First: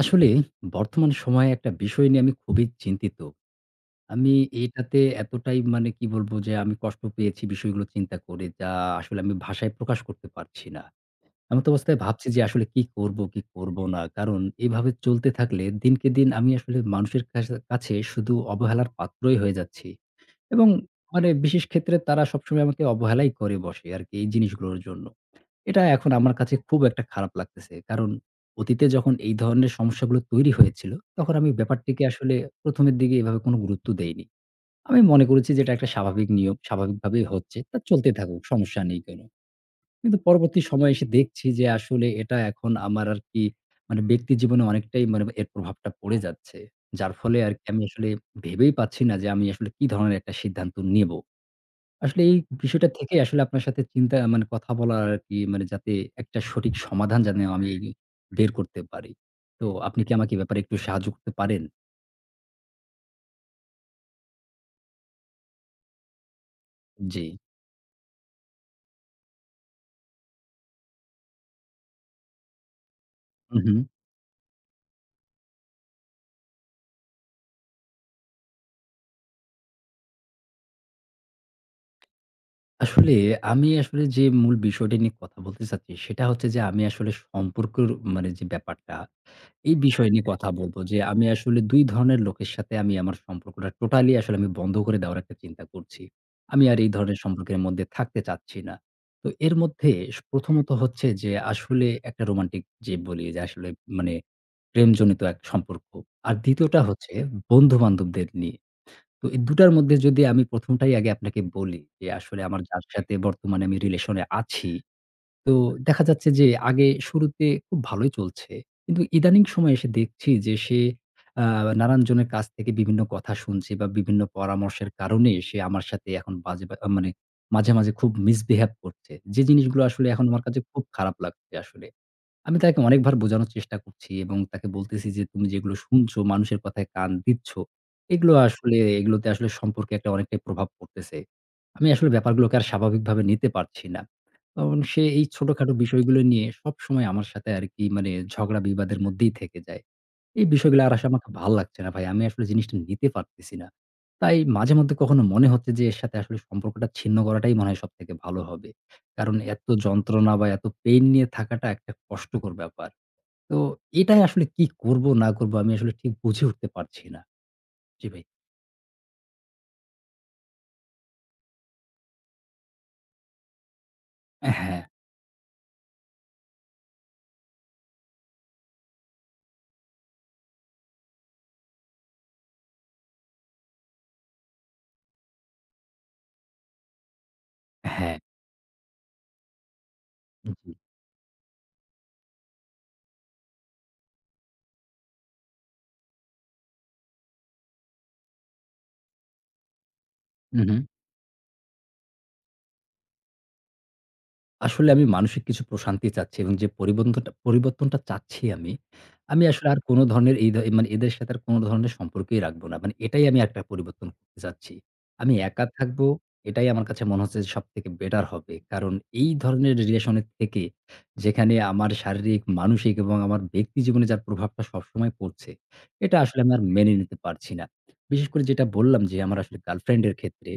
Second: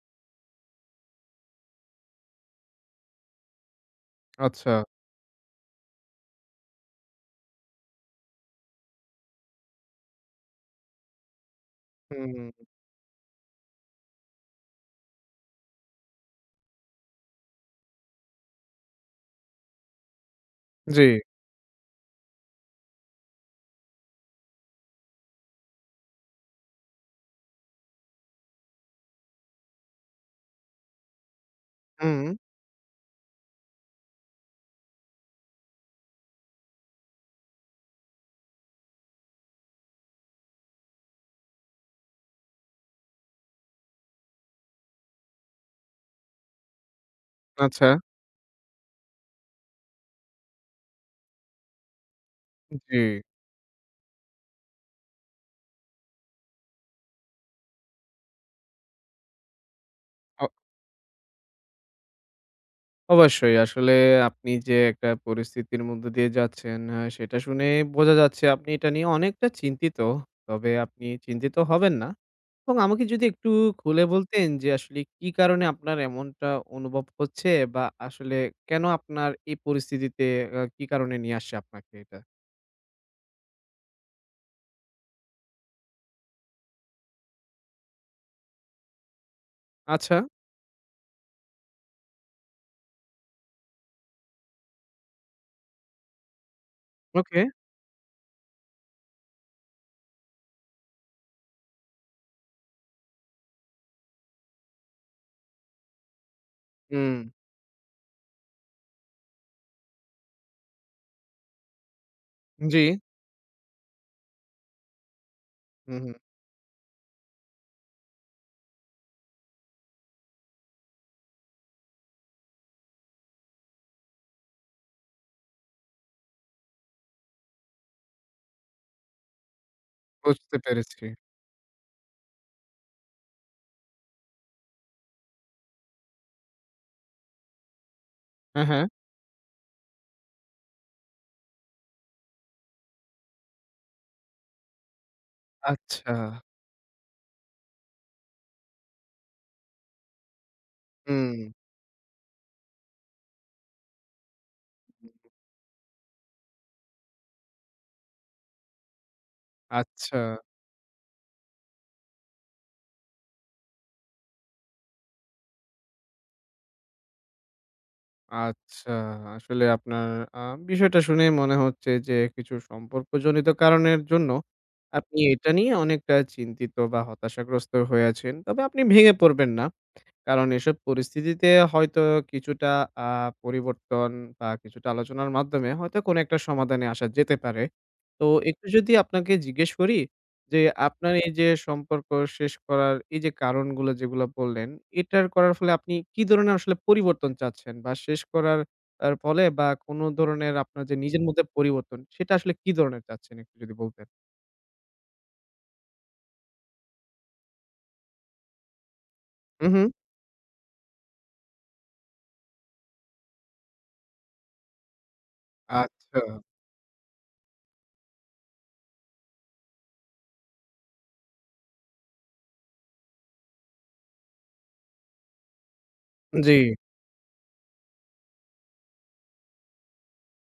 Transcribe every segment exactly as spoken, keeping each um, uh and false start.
আসলে বর্তমান সময়ে একটা বিষয় নিয়ে আমি খুবই চিন্তিত। আমি আচ্ছা। এটাতে এতটাই মানে কি বলবো যে আমি কষ্ট পেয়েছি বিষয়গুলো চিন্তা করে, যা আসলে আমি ভাষায় প্রকাশ করতে পারছি না। এমত অবস্থায় ভাবছি যে হুম, আসলে কি করব, কি করব না। কারণ এভাবে চলতে থাকলে দিনকে দিন আমি আসলে মানুষের কাছে কাছে শুধু অবহেলার পাত্রই হয়ে যাচ্ছি এবং জি। মানে বিশেষ ক্ষেত্রে তারা সবসময় আমাকে অবহেলাই করে বসে আরকি এই জিনিসগুলোর জন্য। এটা এখন আমার কাছে খুব একটা খারাপ লাগতেছে। কারণ অতীতে যখন এই ধরনের সমস্যাগুলো তৈরি হয়েছিল, তখন আমি ব্যাপারটিকে হুম। আসলে প্রথম এর দিকে এভাবে কোনো গুরুত্ব দেইনি। আমি মনে করেছি যে এটা একটা স্বাভাবিক নিয়ম, স্বাভাবিকভাবেই হচ্ছে। তা চলতে থাকুক, সমস্যা নেই কোন। কিন্তু পরবর্তী সময়ে এসে দেখছি যে আসলে এটা এখন আমার আর কি মানে ব্যক্তি জীবনে অনেকটাই মানে এর প্রভাবটা পড়ে যাচ্ছে। যার ফলে আরকি আমি আচ্ছা, আসলে ভেবেই পাচ্ছি না যে আমি আসলে কি ধরনের একটা সিদ্ধান্ত নেব। আসলে এই বিষয়টা জি। থেকে আসলে আপনার সাথে চিন্তা মানে কথা বলার আরকি মানে যাতে একটা সঠিক সমাধান যেন আমি বের করতে পারি। তো আপনি কি আমাকে এ অ ব্যাপারে একটু সাহায্য করতে পারেন? অবশ্যই আসলে আপনি যে একটা পরিস্থিতির মধ্য দিয়ে যাচ্ছেন আ জি। সেটা শুনে বোঝা যাচ্ছে আপনি এটা নিয়ে অনেকটা চিন্তিত। তবে আপনি চিন্তিত হবেন না। এবং আমাকে যদি একটু হু, হু। খুলে বলতেন যে আসলে কি কারণে আপনার এমনটা অনুভব হচ্ছে বা আসলে কেন আপনার এই পরিস্থিতিতে আ কি কারণে নিয়ে আসছে আপনাকে এটা? আসলে আমি আসলে যে মূল বিষয়টা নিয়ে কথা বলতে চাচ্ছি সেটা হচ্ছে যে আমি আসলে সম্পর্কের মানে যে ব্যাপারটা, এই বিষয় আচ্ছা, নিয়ে কথা বলবো যে আমি আসলে দুই ধরনের লোকের সাথে আমি আমার সম্পর্কটা টোটালি আসলে আমি বন্ধ করে দেওয়ার একটা চিন্তা করছি। আমি আর এই ধরনের ওকে। সম্পর্কের মধ্যে থাকতে চাচ্ছি না। তো এর মধ্যে প্রথমত হচ্ছে যে আসলে একটা রোমান্টিক, যে বলি যে আসলে মানে প্রেমজনিত এক সম্পর্ক। আর দ্বিতীয় টা হচ্ছে হুম। বন্ধু-বান্ধবদের নিয়ে। তো এই দুই টার মধ্যে যদি আমি প্রথম টাই আগে আপনাকে বলি, যে আসলে আমার যার, জি। আচ্ছা, সাথে বর্তমানে আমি রিলেশন এ আছি, তো হুম, দেখা হুম। যাচ্ছে যে আগে শুরুতে খুব ভালোই চলছে। কিন্তু ইদানিং সময়ে এসে দেখছি যে সে আ নানানজনের কাছ থেকে বিভিন্ন কথা শুনছে বা বিভিন্ন পরামর্শের কারণে সে আমার সাথে এখন বাজে বা মানে মাঝে, মাঝে খুব মিসবিহেভ করছে। যে জিনিসগুলো আসলে এখন আমার বুঝতে কাছে খুব পেরেছি। খারাপ লাগছে আসলে। আমি তাকে অনেকবার বোঝানোর চেষ্টা করছি এবং তাকে বলতেছি যে, "তুমি যেগুলো শুনছো, মানুষের কথায় কান দিচ্ছ, এগুলো হ্যাঁ, আসলে হ্যাঁ। এগুলোতে আসলে সম্পর্কে একটা অনেকটাই প্রভাব পড়তেছে। আমি আসলে ব্যাপারগুলোকে আর স্বাভাবিকভাবে নিতে পারছি না।" তখন সে এই ছোটখাটো আচ্ছা। বিষয়গুলো নিয়ে সবসময় আমার সাথে আরকি মানে ঝগড়া বিবাদের মধ্যেই থেকে যায়। এই বিষয়গুলো আর আসলে আমাকে হুম, ভাল লাগছে না ভাই। আমি আসলে জিনিসটা নিতে পারতেছি না। তাই মাঝে মধ্যে কখনো মনে হচ্ছে যে এর সাথে আসলে সম্পর্কটা ছিন্ন করাটাই মনে হয় সবথেকে ভালো হবে। কারণ এত আচ্ছা, যন্ত্রণা বা এত পেইন নিয়ে থাকাটা একটা কষ্টকর ব্যাপার। তো এটাই আসলে কি করব না করব আমি আসলে ঠিক বুঝে উঠতে পারছি না। জি ভাই। আচ্ছা। আসলে আপনার আ বিষয়টা শুনে মনে হচ্ছে যে কিছু সম্পর্কজনিত কারণের জন্য হ্যাঁ, আপনি এটা নিয়ে অনেকটা চিন্তিত বা হতাশাগ্রস্ত হয়ে আছেন। তবে আপনি ভেঙে পড়বেন না। কারণ এসব পরিস্থিতিতে হয়তো কিছুটা আ পরিবর্তন বা কিছুটা আলোচনার মাধ্যমে হয়তো কোনো একটা সমাধানে আসা যেতে পারে। হ্যাঁ। তো একটু যদি আপনাকে জিজ্ঞেস করি যে, জি। আপনার এই যে সম্পর্ক শেষ করার এই যে কারণগুলো যেগুলো বললেন, এটার করার ফলে আপনি কি ধরনের আসলে পরিবর্তন চাচ্ছেন? বা শেষ করার আর ফলে বা কোনো ধরনের হু, হু। আপনার যে নিজের মধ্যে পরিবর্তন, সেটা আসলে কি ধরনের চাচ্ছেন একটু যদি বলতেন? আসলে আমি মানসিক কিছু প্রশান্তি চাচ্ছি এবং যে পরিবর্তনটা পরিবর্তনটা চাচ্ছি আমি, আমি আসলে হুম, আর হুম। কোনো ধরনের এই ধ মানে এদের সাথে আর কোনো ধরনের সম্পর্কই রাখবো না। মানে এটাই আমি একটা পরিবর্তন করতে চাচ্ছি। আমি একা থাকবো, আচ্ছা। এটাই আমার কাছে মনে হচ্ছে যে সবথেকে বেটার হবে। কারণ এই ধরনের রিলেশনের থেকে যেখানে আমার শারীরিক, মানসিক এবং আমার ব্যক্তি জীবনে যার প্রভাবটা সবসময় পড়ছে, এটা আসলে জি। আমি আর মেনে নিতে পারছি না। বিশেষ করে যেটা বললাম যে আমার আসলে গার্লফ্রেন্ড এর ক্ষেত্রে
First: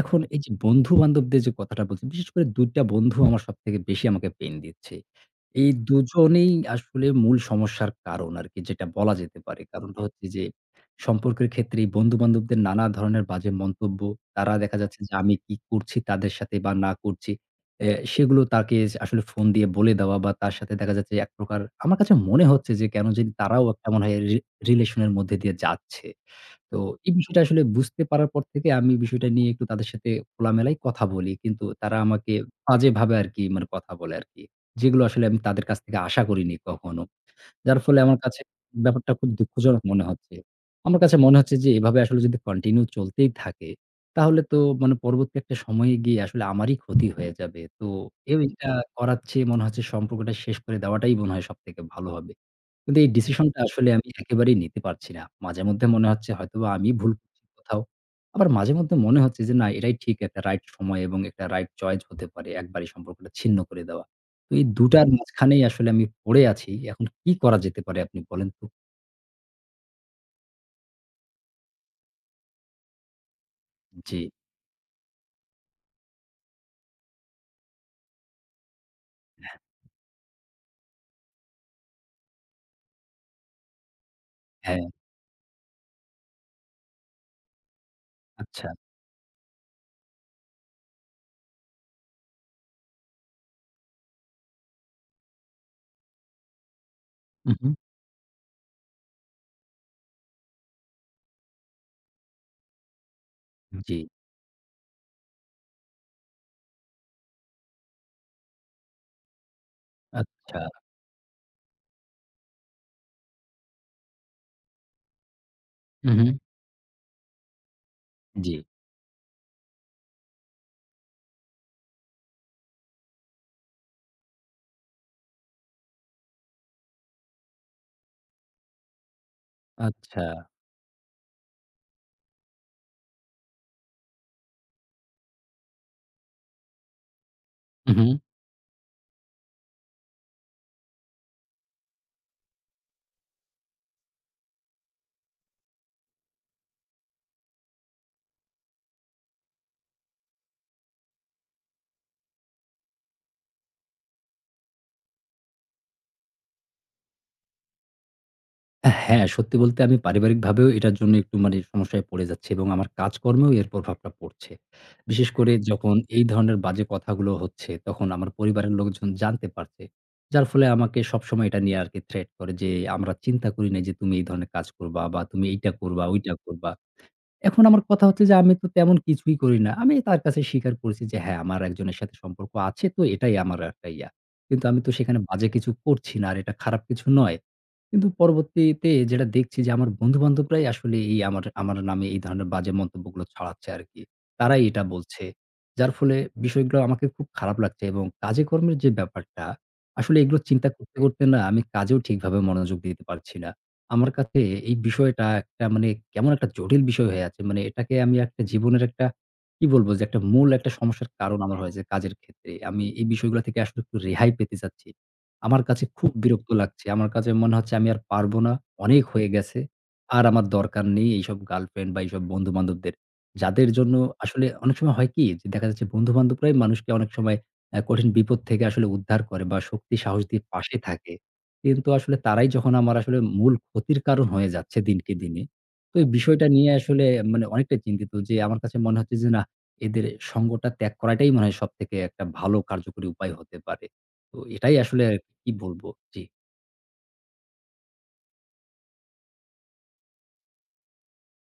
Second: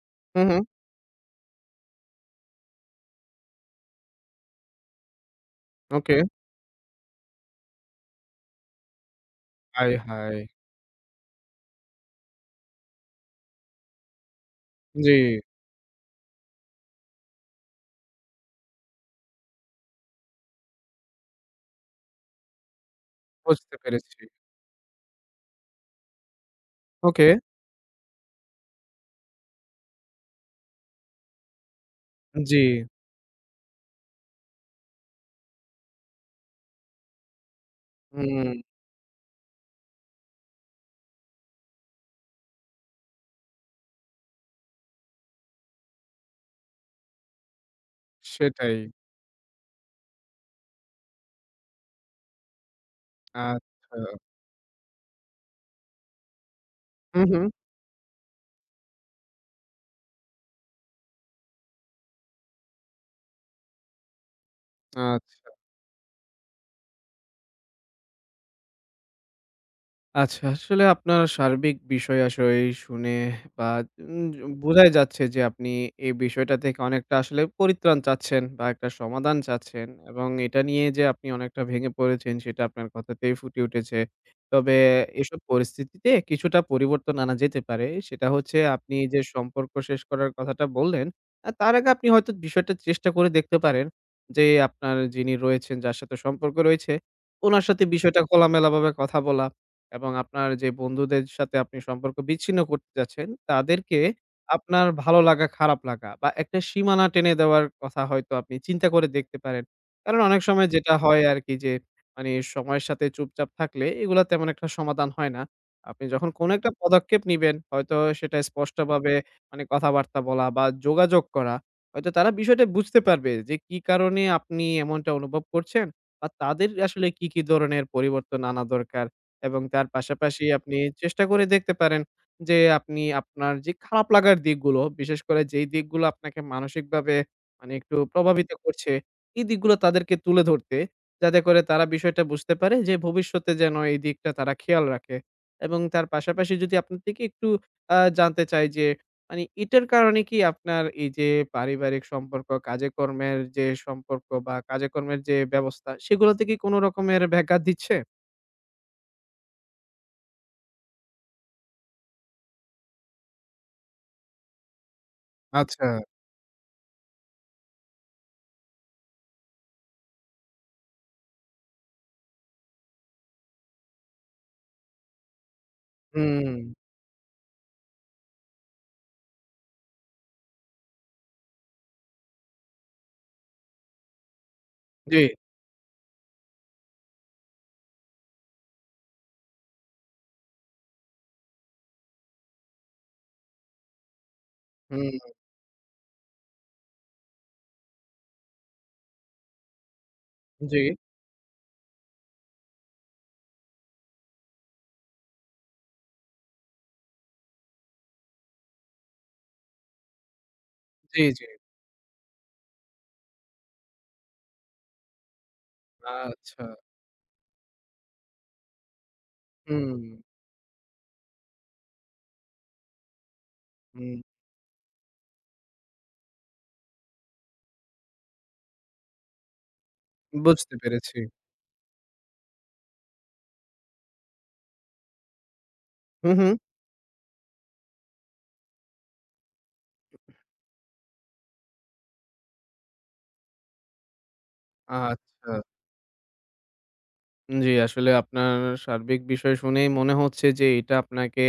এখন এই হুম, যে হুম। বন্ধু-বান্ধবদের যে কথাটা বলছি, বিশেষ করে দুই টা বন্ধু আমার সবথেকে বেশি আমাকে পেইন দিচ্ছে। এই ওকে। দুজনেই আসলে মূল সমস্যার কারণ আরকি, যেটা বলা যেতে পারে। আয় কারণটা হচ্ছে হায়! যে সম্পর্কের ক্ষেত্রে এই বন্ধু-বান্ধবদের নানা ধরনের বাজে মন্তব্য। তারা দেখা যাচ্ছে জি, যে আমি কি করছি তাদের সাথে বা না করছি, অ্যা সেগুলো তাকে আসলে ফোন দিয়ে বলে দেওয়া বা তার সাথে দেখা যাচ্ছে এক প্রকার আমার কাছে মনে হচ্ছে যে কেন জানি তারাও বুঝতে একটা মনে পেরেছি। হয় রি রিলেশন এর মধ্যে দিয়ে যাচ্ছে। তো এই ওকে, বিষয়টা আসলে বুঝতে পারার পর থেকে আমি বিষয়টা নিয়ে একটু তাদের সাথে খোলামেলায় কথা বলি। কিন্তু তারা আমাকে জি। বাজেভাবে আরকি মানে কথা বলে আরকি। যেগুলো আসলে আমি তাদের কাছ থেকে আশা করিনি কখনো। যার ফলে আমার কাছে হুম, ব্যাপারটা খুব দুঃখজনক মনে হচ্ছে। আমার কাছে মনে হচ্ছে যে এভাবে আসলে যদি কন্টিনিউ চলতেই থাকে, তাহলে তো মানে পরবর্তী একটা সময়ে গিয়ে আসলে আমারই ক্ষতি হয়ে যাবে। তো এইটা সেটাই। করার চেয়ে মনে হচ্ছে সম্পর্কটা শেষ করে দেওয়াটাই মনে হয় সবথেকে ভালো হবে। কিন্তু এই ডিসিশনটা আসলে আমি আচ্ছা। একেবারেই নিতে পারছি না। মাঝেমধ্যে মনে হচ্ছে হয়তোবা আমি ভুল হু, হু। করছি কোথাও। আবার মাঝেমধ্যে মনে হচ্ছে যে না, এটাই ঠিক একটা রাইট সময় এবং একটা রাইট চয়েস হতে পারে একবারই সম্পর্কটা ছিন্ন করে দেওয়া। তো এই দুই টার আচ্ছা। মাঝখানেই আসলে আমি পড়ে আছি। এখন কি করা যেতে পারে, আপনি বলেন তো? আচ্ছা, আসলে আপনার সার্বিক বিষয়-আশয় শুনে বা জি। উম বোঝাই যাচ্ছে যে আপনি এই বিষয়টা থেকে অনেকটা আসলে পরিত্রাণ চাচ্ছেন বা একটা সমাধান চাচ্ছেন এবং এটা নিয়ে যে আপনি অনেকটা ভেঙে পড়েছেন সেটা আপনার কথাতেই ফুটে উঠেছে। তবে হ্যাঁ, এসব পরিস্থিতিতে কিছুটা পরিবর্তন আনা যেতে পারে। সেটা হচ্ছে আচ্ছা। আপনি যে সম্পর্ক শেষ করার কথাটা বললেন, আ তার আগে আপনি হয়তো বিষয়টা চেষ্টা করে দেখতে পারেন যে আপনার যিনি রয়েছেন, যার সাথে সম্পর্ক রয়েছে, উনার উহু, সাথে বিষয়টা খোলামেলাভাবে কথা বলা। এবং আপনার যে বন্ধুদের সাথে আপনি সম্পর্ক বিচ্ছিন্ন করতে যাচ্ছেন, জি। তাদেরকে আপনার ভালো লাগা, খারাপ লাগা বা একটা সীমানা টেনে দেওয়ার কথা হয়তো আপনি চিন্তা করে দেখতে পারেন। কারণ অনেক আচ্ছা। সময় যেটা হয় আরকি যে মানে সময়ের সাথে চুপচাপ থাকলে এগুলা তেমন একটা সমাধান হয় না। আপনি যখন উহু, কোনো একটা পদক্ষেপ নিবেন, হয়তো সেটা জি। স্পষ্টভাবে মানে কথাবার্তা বলা বা যোগাযোগ করা, হয়তো তারা বিষয়টা বুঝতে পারবে যে কি কারণে আপনি এমনটা অনুভব করছেন বা তাদের আসলে কি, কি ধরনের পরিবর্তন আনা দরকার। এবং তার আচ্ছা। পাশাপাশি আপনি চেষ্টা করে দেখতে পারেন যে, আপনি আপনার যে খারাপ লাগার দিকগুলো, বিশেষ করে যেই দিকগুলো আপনাকে মানসিকভাবে মানে একটু উহু। প্রভাবিত করছে, এই দিকগুলো তাদেরকে তুলে ধরতে। যাতে করে তারা বিষয়টা বুঝতে পারে যে, ভবিষ্যতে যেন এই দিকটা তারা খেয়াল রাখে। এবং তার পাশাপাশি যদি আপনার থেকে একটু আ জানতে চাই যে, মানে এটার কারণে কি আপনার এই যে পারিবারিক সম্পর্ক, কাজে-কর্মের যে সম্পর্ক বা কাজে-কর্মের যে ব্যবস্থা, সেগুলোতে কি কোন রকমের ব্যাঘাত দিচ্ছে? হ্যাঁ, সত্যি বলতে আমি পারিবারিকভাবেও এটার জন্য একটু মানে সমস্যায় পড়ে যাচ্ছি এবং আমার কাজকর্মেও এর প্রভাবটা পড়ছে। বিশেষ করে আচ্ছা। যখন এই ধরনের বাজে কথাগুলো হচ্ছে, তখন আমার পরিবারের লোকজন জানতে পারছে। যার ফলে আমাকে সবসময় এটা নিয়ে আরকি থ্রেট করে যে, "আমরা চিন্তা করি নাই যে তুমি এই ধরনের কাজ করবা বা তুমি এইটা করবা, ওইটা হুম, করবা।" এখন আমার কথা হচ্ছে যে আমি তো তেমন কিছুই করি না। আমি তার কাছে স্বীকার করেছি যে হ্যাঁ, আমার একজনের সাথে সম্পর্ক আছে, তো এটাই আমার একটা ইয়া। কিন্তু আমি তো জি, সেখানে বাজে কিছু করছি না আর এটা খারাপ কিছু নয়। কিন্তু পরবর্তীতে যেটা দেখছি যে আমার বন্ধু-বান্ধবরাই আসলে এই আমার আমার নামে এই ধরনের বাজে মন্তব্যগুলো ছড়াচ্ছে আরকি। তারাই এটা বলছে। হুম, যার ফলে বিষয়গুলো আমাকে খুব খারাপ লাগছে এবং কাজে কর্মের যে ব্যাপারটা আসলে এগুলো চিন্তা জি, করতে, করতে না আমি কাজেও ঠিকভাবে মনোযোগ দিতে পারছি না। আমার কাছে এই বিষয়টা একটা মানে কেমন একটা জটিল বিষয় হয়ে আছে। মানে এটাকে আমি একটা জীবনের একটা কি বলব যে একটা মূল একটা সমস্যার জি, কারণ জি। আমার হয়েছে কাজের ক্ষেত্রে। আমি এই বিষয়গুলা থেকে আসলে একটু রেহাই পেতে চাচ্ছি। আমার কাছে খুব বিরক্ত আচ্ছা, লাগছে। আমার কাছে মনে হচ্ছে আমি আর পারব না। অনেক হয়ে গেছে। হুম, আর আমার দরকার নেই এইসব গার্লফ্রেন্ড বা এইসব বন্ধু-বান্ধবদের। যাদের জন্য হুম, আসলে অনেক সময় হয় কি যে দেখা যাচ্ছে বন্ধু-বান্ধবরাই মানুষকে অনেক সময় অ্যা কঠিন বিপদ থেকে আসলে উদ্ধার করে বা শক্তি সাহস দিয়ে বুঝতে পাশে থাকে। পেরেছি। কিন্তু আসলে তারাই যখন আমার আসলে মূল ক্ষতির কারণ হয়ে যাচ্ছে দিনকে দিনে। তো এই হু, হু, বিষয়টা নিয়ে আসলে মানে অনেকটা চিন্তিত যে আমার কাছে মনে হচ্ছে যে না, এদের সঙ্গটা ত্যাগ করাটাই মনে হয় সবথেকে একটা ভালো কার্যকরী উপায় হতে পারে। তো এটাই আসলে আরকি কি আচ্ছা। বলব? জি। জি, আসলে আপনার সার্বিক বিষয় শুনেই মনে হচ্ছে যে এটা আপনাকে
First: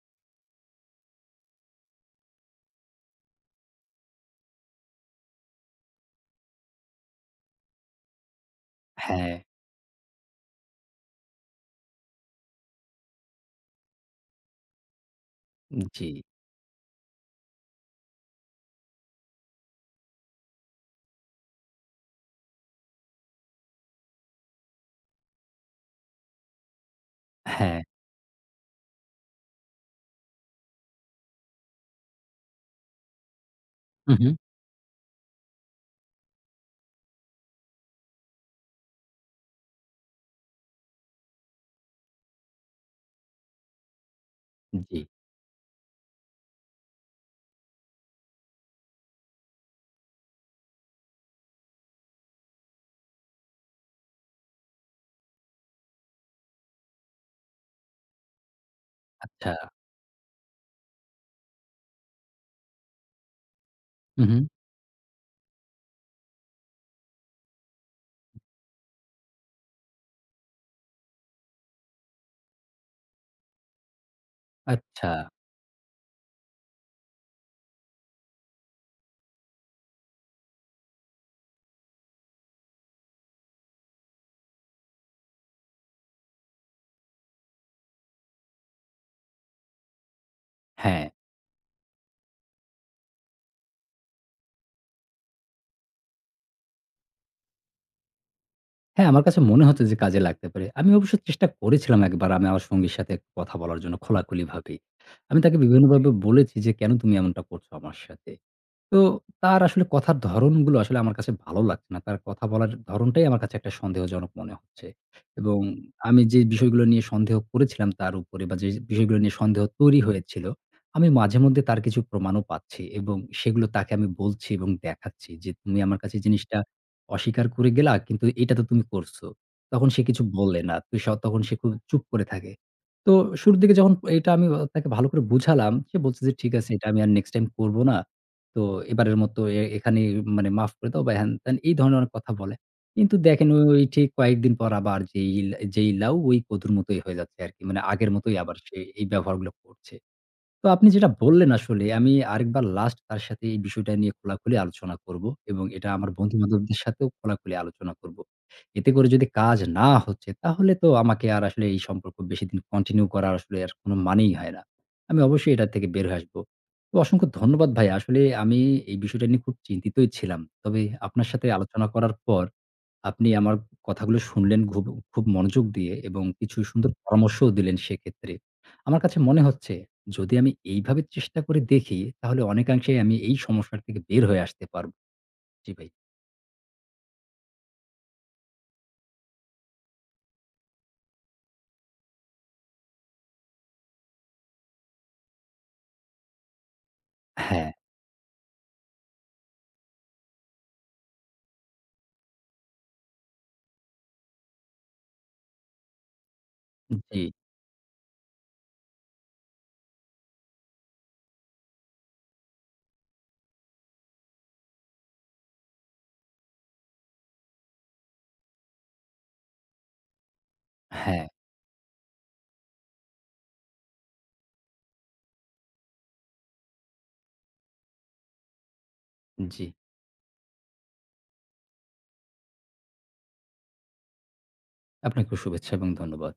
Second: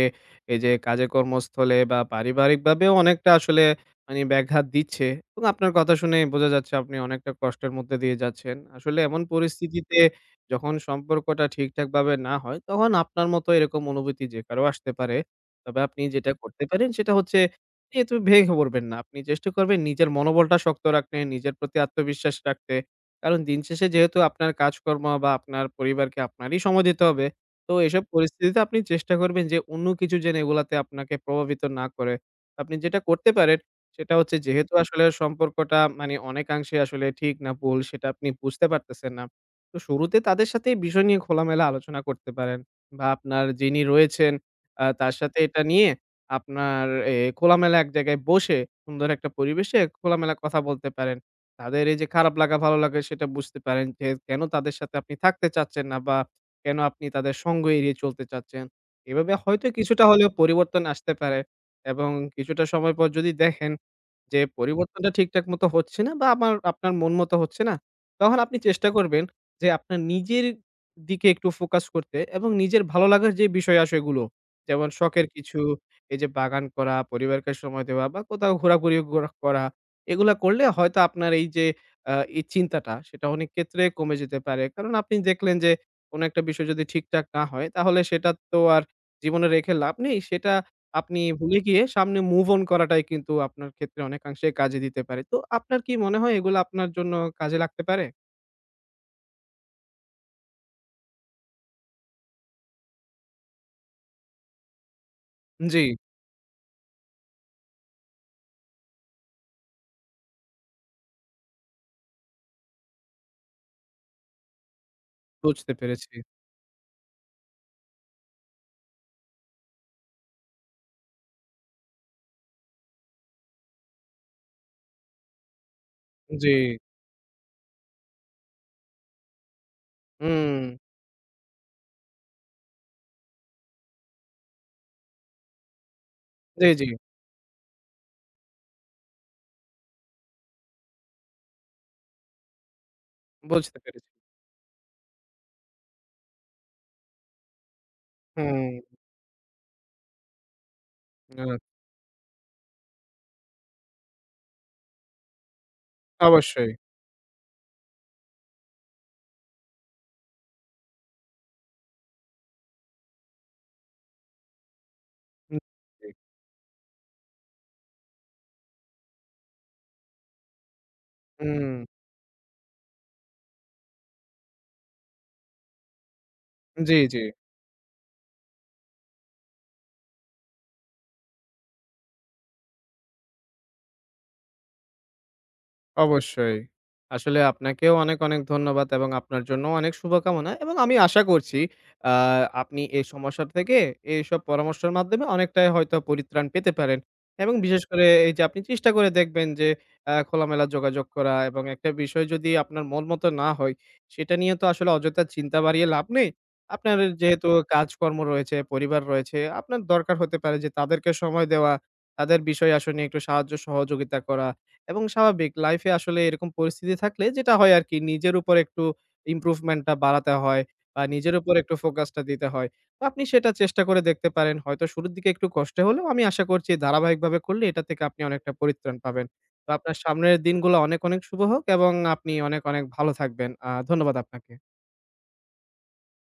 এই যে কাজে কর্মস্থলে বা পারিবারিকভাবেও অনেকটা আসলে মানে ব্যাঘাত দিচ্ছে এবং আপনার কথা শুনে বোঝা যাচ্ছে আপনি অনেকটা কষ্টের মধ্যে দিয়ে যাচ্ছেন। আসলে এমন হ্যাঁ, পরিস্থিতিতে যখন সম্পর্কটা ঠিকঠাকভাবে না হয় তখন আপনার মতো এরকম অনুভূতি যে কারো আসতে পারে। তবে আপনি জি, যেটা করতে পারেন সেটা হচ্ছে যেহেতু ভেঙে পড়বেন না। আপনি চেষ্টা করবেন নিজের মনোবলটা শক্ত রাখতে, নিজের প্রতি আত্মবিশ্বাস রাখতে। কারণ দিন শেষে যেহেতু আপনার কাজকর্ম বা আপনার পরিবারকে আপনারই সময় দিতে হবে। তো হ্যাঁ। এসব পরিস্থিতিতে আপনি চেষ্টা করবেন যে অন্য কিছু যেন এগুলাতে আপনাকে প্রভাবিত না করে। আপনি যেটা করতে পারেন হু, সেটা হু। হচ্ছে যেহেতু আসলে সম্পর্কটা মানে অনেকাংশে আসলে ঠিক না ভুল সেটা আপনি বুঝতে পারতেছেন না। তো শুরুতে তাদের সাথে এই বিষয় নিয়ে খোলামেলা আলোচনা করতে পারেন বা আপনার যিনি রয়েছেন আ জি। তার সাথে এটা নিয়ে আপনার এ খোলামেলা এক জায়গায় বসে সুন্দর একটা পরিবেশে খোলামেলা কথা বলতে পারেন। তাদের এই যে খারাপ লাগা ভালো লাগা সেটা বুঝতে পারেন যে কেন তাদের সাথে আপনি থাকতে চাচ্ছেন না বা কেন আপনি তাদের সঙ্গ এড়িয়ে চলতে চাচ্ছেন। এভাবে আচ্ছা। হয়তো কিছুটা হলেও পরিবর্তন আসতে পারে এবং কিছুটা সময় পর যদি দেখেন হু, হু। যে পরিবর্তনটা ঠিকঠাক মতো হচ্ছে না বা আমার আপনার মন মতো হচ্ছে না, তখন আপনি চেষ্টা করবেন যে আপনার নিজের দিকে একটু ফোকাস করতে এবং নিজের ভালো লাগার যে বিষয় আশয়গুলো, যেমন আচ্ছা। শখের কিছু, এই যে বাগান করা, পরিবারকে সময় দেওয়া বা কোথাও ঘোরাঘুরি গোরা করা, এগুলা করলে হয়তো আপনার এই যে আ এই চিন্তাটা সেটা অনেক ক্ষেত্রে কমে যেতে পারে। কারণ আপনি দেখলেন যে কোনো একটা বিষয় যদি ঠিকঠাক না হয় তাহলে সেটা তো আর জীবনে রেখে লাভ নেই। সেটা হ্যাঁ। আপনি ভুলে গিয়ে সামনে মুভ অন করাটাই কিন্তু আপনার ক্ষেত্রে অনেকাংশে কাজে দিতে পারে। তো আপনার কি মনে হয় এগুলো আপনার জন্য কাজে লাগতে পারে? হ্যাঁ, আমার কাছে মনে হচ্ছে যে কাজে লাগতে পারে। আমি অবশ্য চেষ্টা করেছিলাম একবার আমি আমার সঙ্গীর সাথে একটু কথা বলার জন্য খোলাখুলিভাবেই। আমি তাকে, জি, জি, বিভিন্নভাবে বলেছি যে, "কেন তুমি এমনটা করছো আমার সাথে?" তো তার আসলে কথার ধরণগুলো আসলে আমার কাছে ভালো লাগছে না। তার কথা বলার ধরণটাই আমার কাছে একটা সন্দেহজনক মনে হচ্ছে। এবং বুঝতে পেরেছি। আমি যে বিষয়গুলো নিয়ে সন্দেহ করেছিলাম তার উপরে বা যে বিষয়গুলো নিয়ে সন্দেহ তৈরি হয়েছিল, আমি মাঝেমধ্যে তার কিছু প্রমাণও পাচ্ছি এবং সেগুলো তাকে আমি বলছি এবং দেখাচ্ছি যে, "তুমি আমার কাছে জি, জিনিসটা অস্বীকার করে গেলা, কিন্তু এটা তো তুমি করছো।" তখন সে কিছু হুম, বলে না। তো স তখন সে খুব চুপ করে থাকে। তো শুরুর দিকে যখন এটা আমি তাকে ভালো করে বুঝালাম, সে বলছে যে, "ঠিক জি, আছে, জি, এটা আমি আর নেক্সট টাইম করব না।" তো এবারের মতো এ এখানেই মানে মাফ করে দাও বা হ্যান-ত্যান এই ধরনের অনেক কথা বলে। কিন্তু দেখেন ওই বুঝতে ওই ঠিক পেরেছি। কয়েকদিন পর আবার যেই লা- যেই লাউ ওই কদুর মতোই হয়ে যাচ্ছে আরকি। মানে আগের মতোই আবার হুম, সে এই ব্যবহারগুলো করছে। তো আপনি যেটা আ বললেন আসলে আমি আরেকবার লাস্ট তার সাথে এই বিষয়টা নিয়ে খোলাখুলি আলোচনা করব এবং এটা আমার অবশ্যই। বন্ধু-বান্ধবদের সাথেও খোলাখুলি আলোচনা করব। এতে করে যদি কাজ না হচ্ছে তাহলে তো আমাকে আর আসলে এই সম্পর্ক বেশিদিন কন্টিনিউ করা আসলে আর কোনো মানেই হয় না। আমি অবশ্যই হুম, এটা থেকে বের জি, হয়ে আসব। তো অসংখ্য ধন্যবাদ ভাই। আসলে আমি এই বিষয়টা নিয়ে খুব চিন্তিতই ছিলাম। তবে আপনার সাথে হুম, আলোচনা করার পর আপনি আমার কথাগুলো শুনলেন খুব, খুব মনোযোগ দিয়ে এবং কিছু সুন্দর জি, জি। পরামর্শও দিলেন সেক্ষেত্রে। আমার কাছে মনে হচ্ছে যদি আমি এইভাবে চেষ্টা করে দেখি তাহলে অনেকাংশেই আমি এই সমস্যার থেকে বের হয়ে আসতে পারব। জি ভাই। অবশ্যই। আসলে আপনাকেও অনেক, অনেক ধন্যবাদ এবং আপনার জন্য অনেক শুভকামনা এবং আমি আশা করছি আ আপনি এই সমস্যা থেকে এইসব পরামর্শের মাধ্যমে অনেকটাই হয়তো পরিত্রাণ পেতে পারেন এবং হ্যাঁ, বিশেষ করে এই যে আপনি চেষ্টা করে দেখবেন যে আ খোলামেলা যোগাযোগ করা এবং একটা বিষয় যদি আপনার মন মতো না হয়, সেটা নিয়ে তো আসলে অযথা চিন্তা বাড়িয়ে লাভ নেই। আপনার জি, যেহেতু কাজকর্ম রয়েছে, পরিবার রয়েছে, আপনার দরকার হতে পারে যে তাদেরকে সময় দেওয়া, তাদের বিষয় আসলে নিয়ে একটু সাহায্য সহযোগিতা করা এবং স্বাভাবিক লাইফে আসলে এরকম পরিস্থিতি থাকলে যেটা হয় আরকি নিজের উপর একটু ইমপ্রুভমেন্টটা বাড়াতে হয় বা হ্যাঁ, নিজের উপর একটু ফোকাসটা দিতে হয়। তো আপনি সেটা চেষ্টা করে দেখতে পারেন। হয়তো শুরুর দিকে একটু কষ্ট হলেও আমি আশা করছি ধারাবাহিকভাবে করলে এটা থেকে আপনি অনেকটা পরিত্রাণ পাবেন। জি। তো আপনার সামনের দিনগুলো অনেক, অনেক শুভ হোক এবং আপনি অনেক, অনেক ভালো থাকবেন। আ ধন্যবাদ আপনাকে। আপনাকেও শুভেচ্ছা এবং ধন্যবাদ।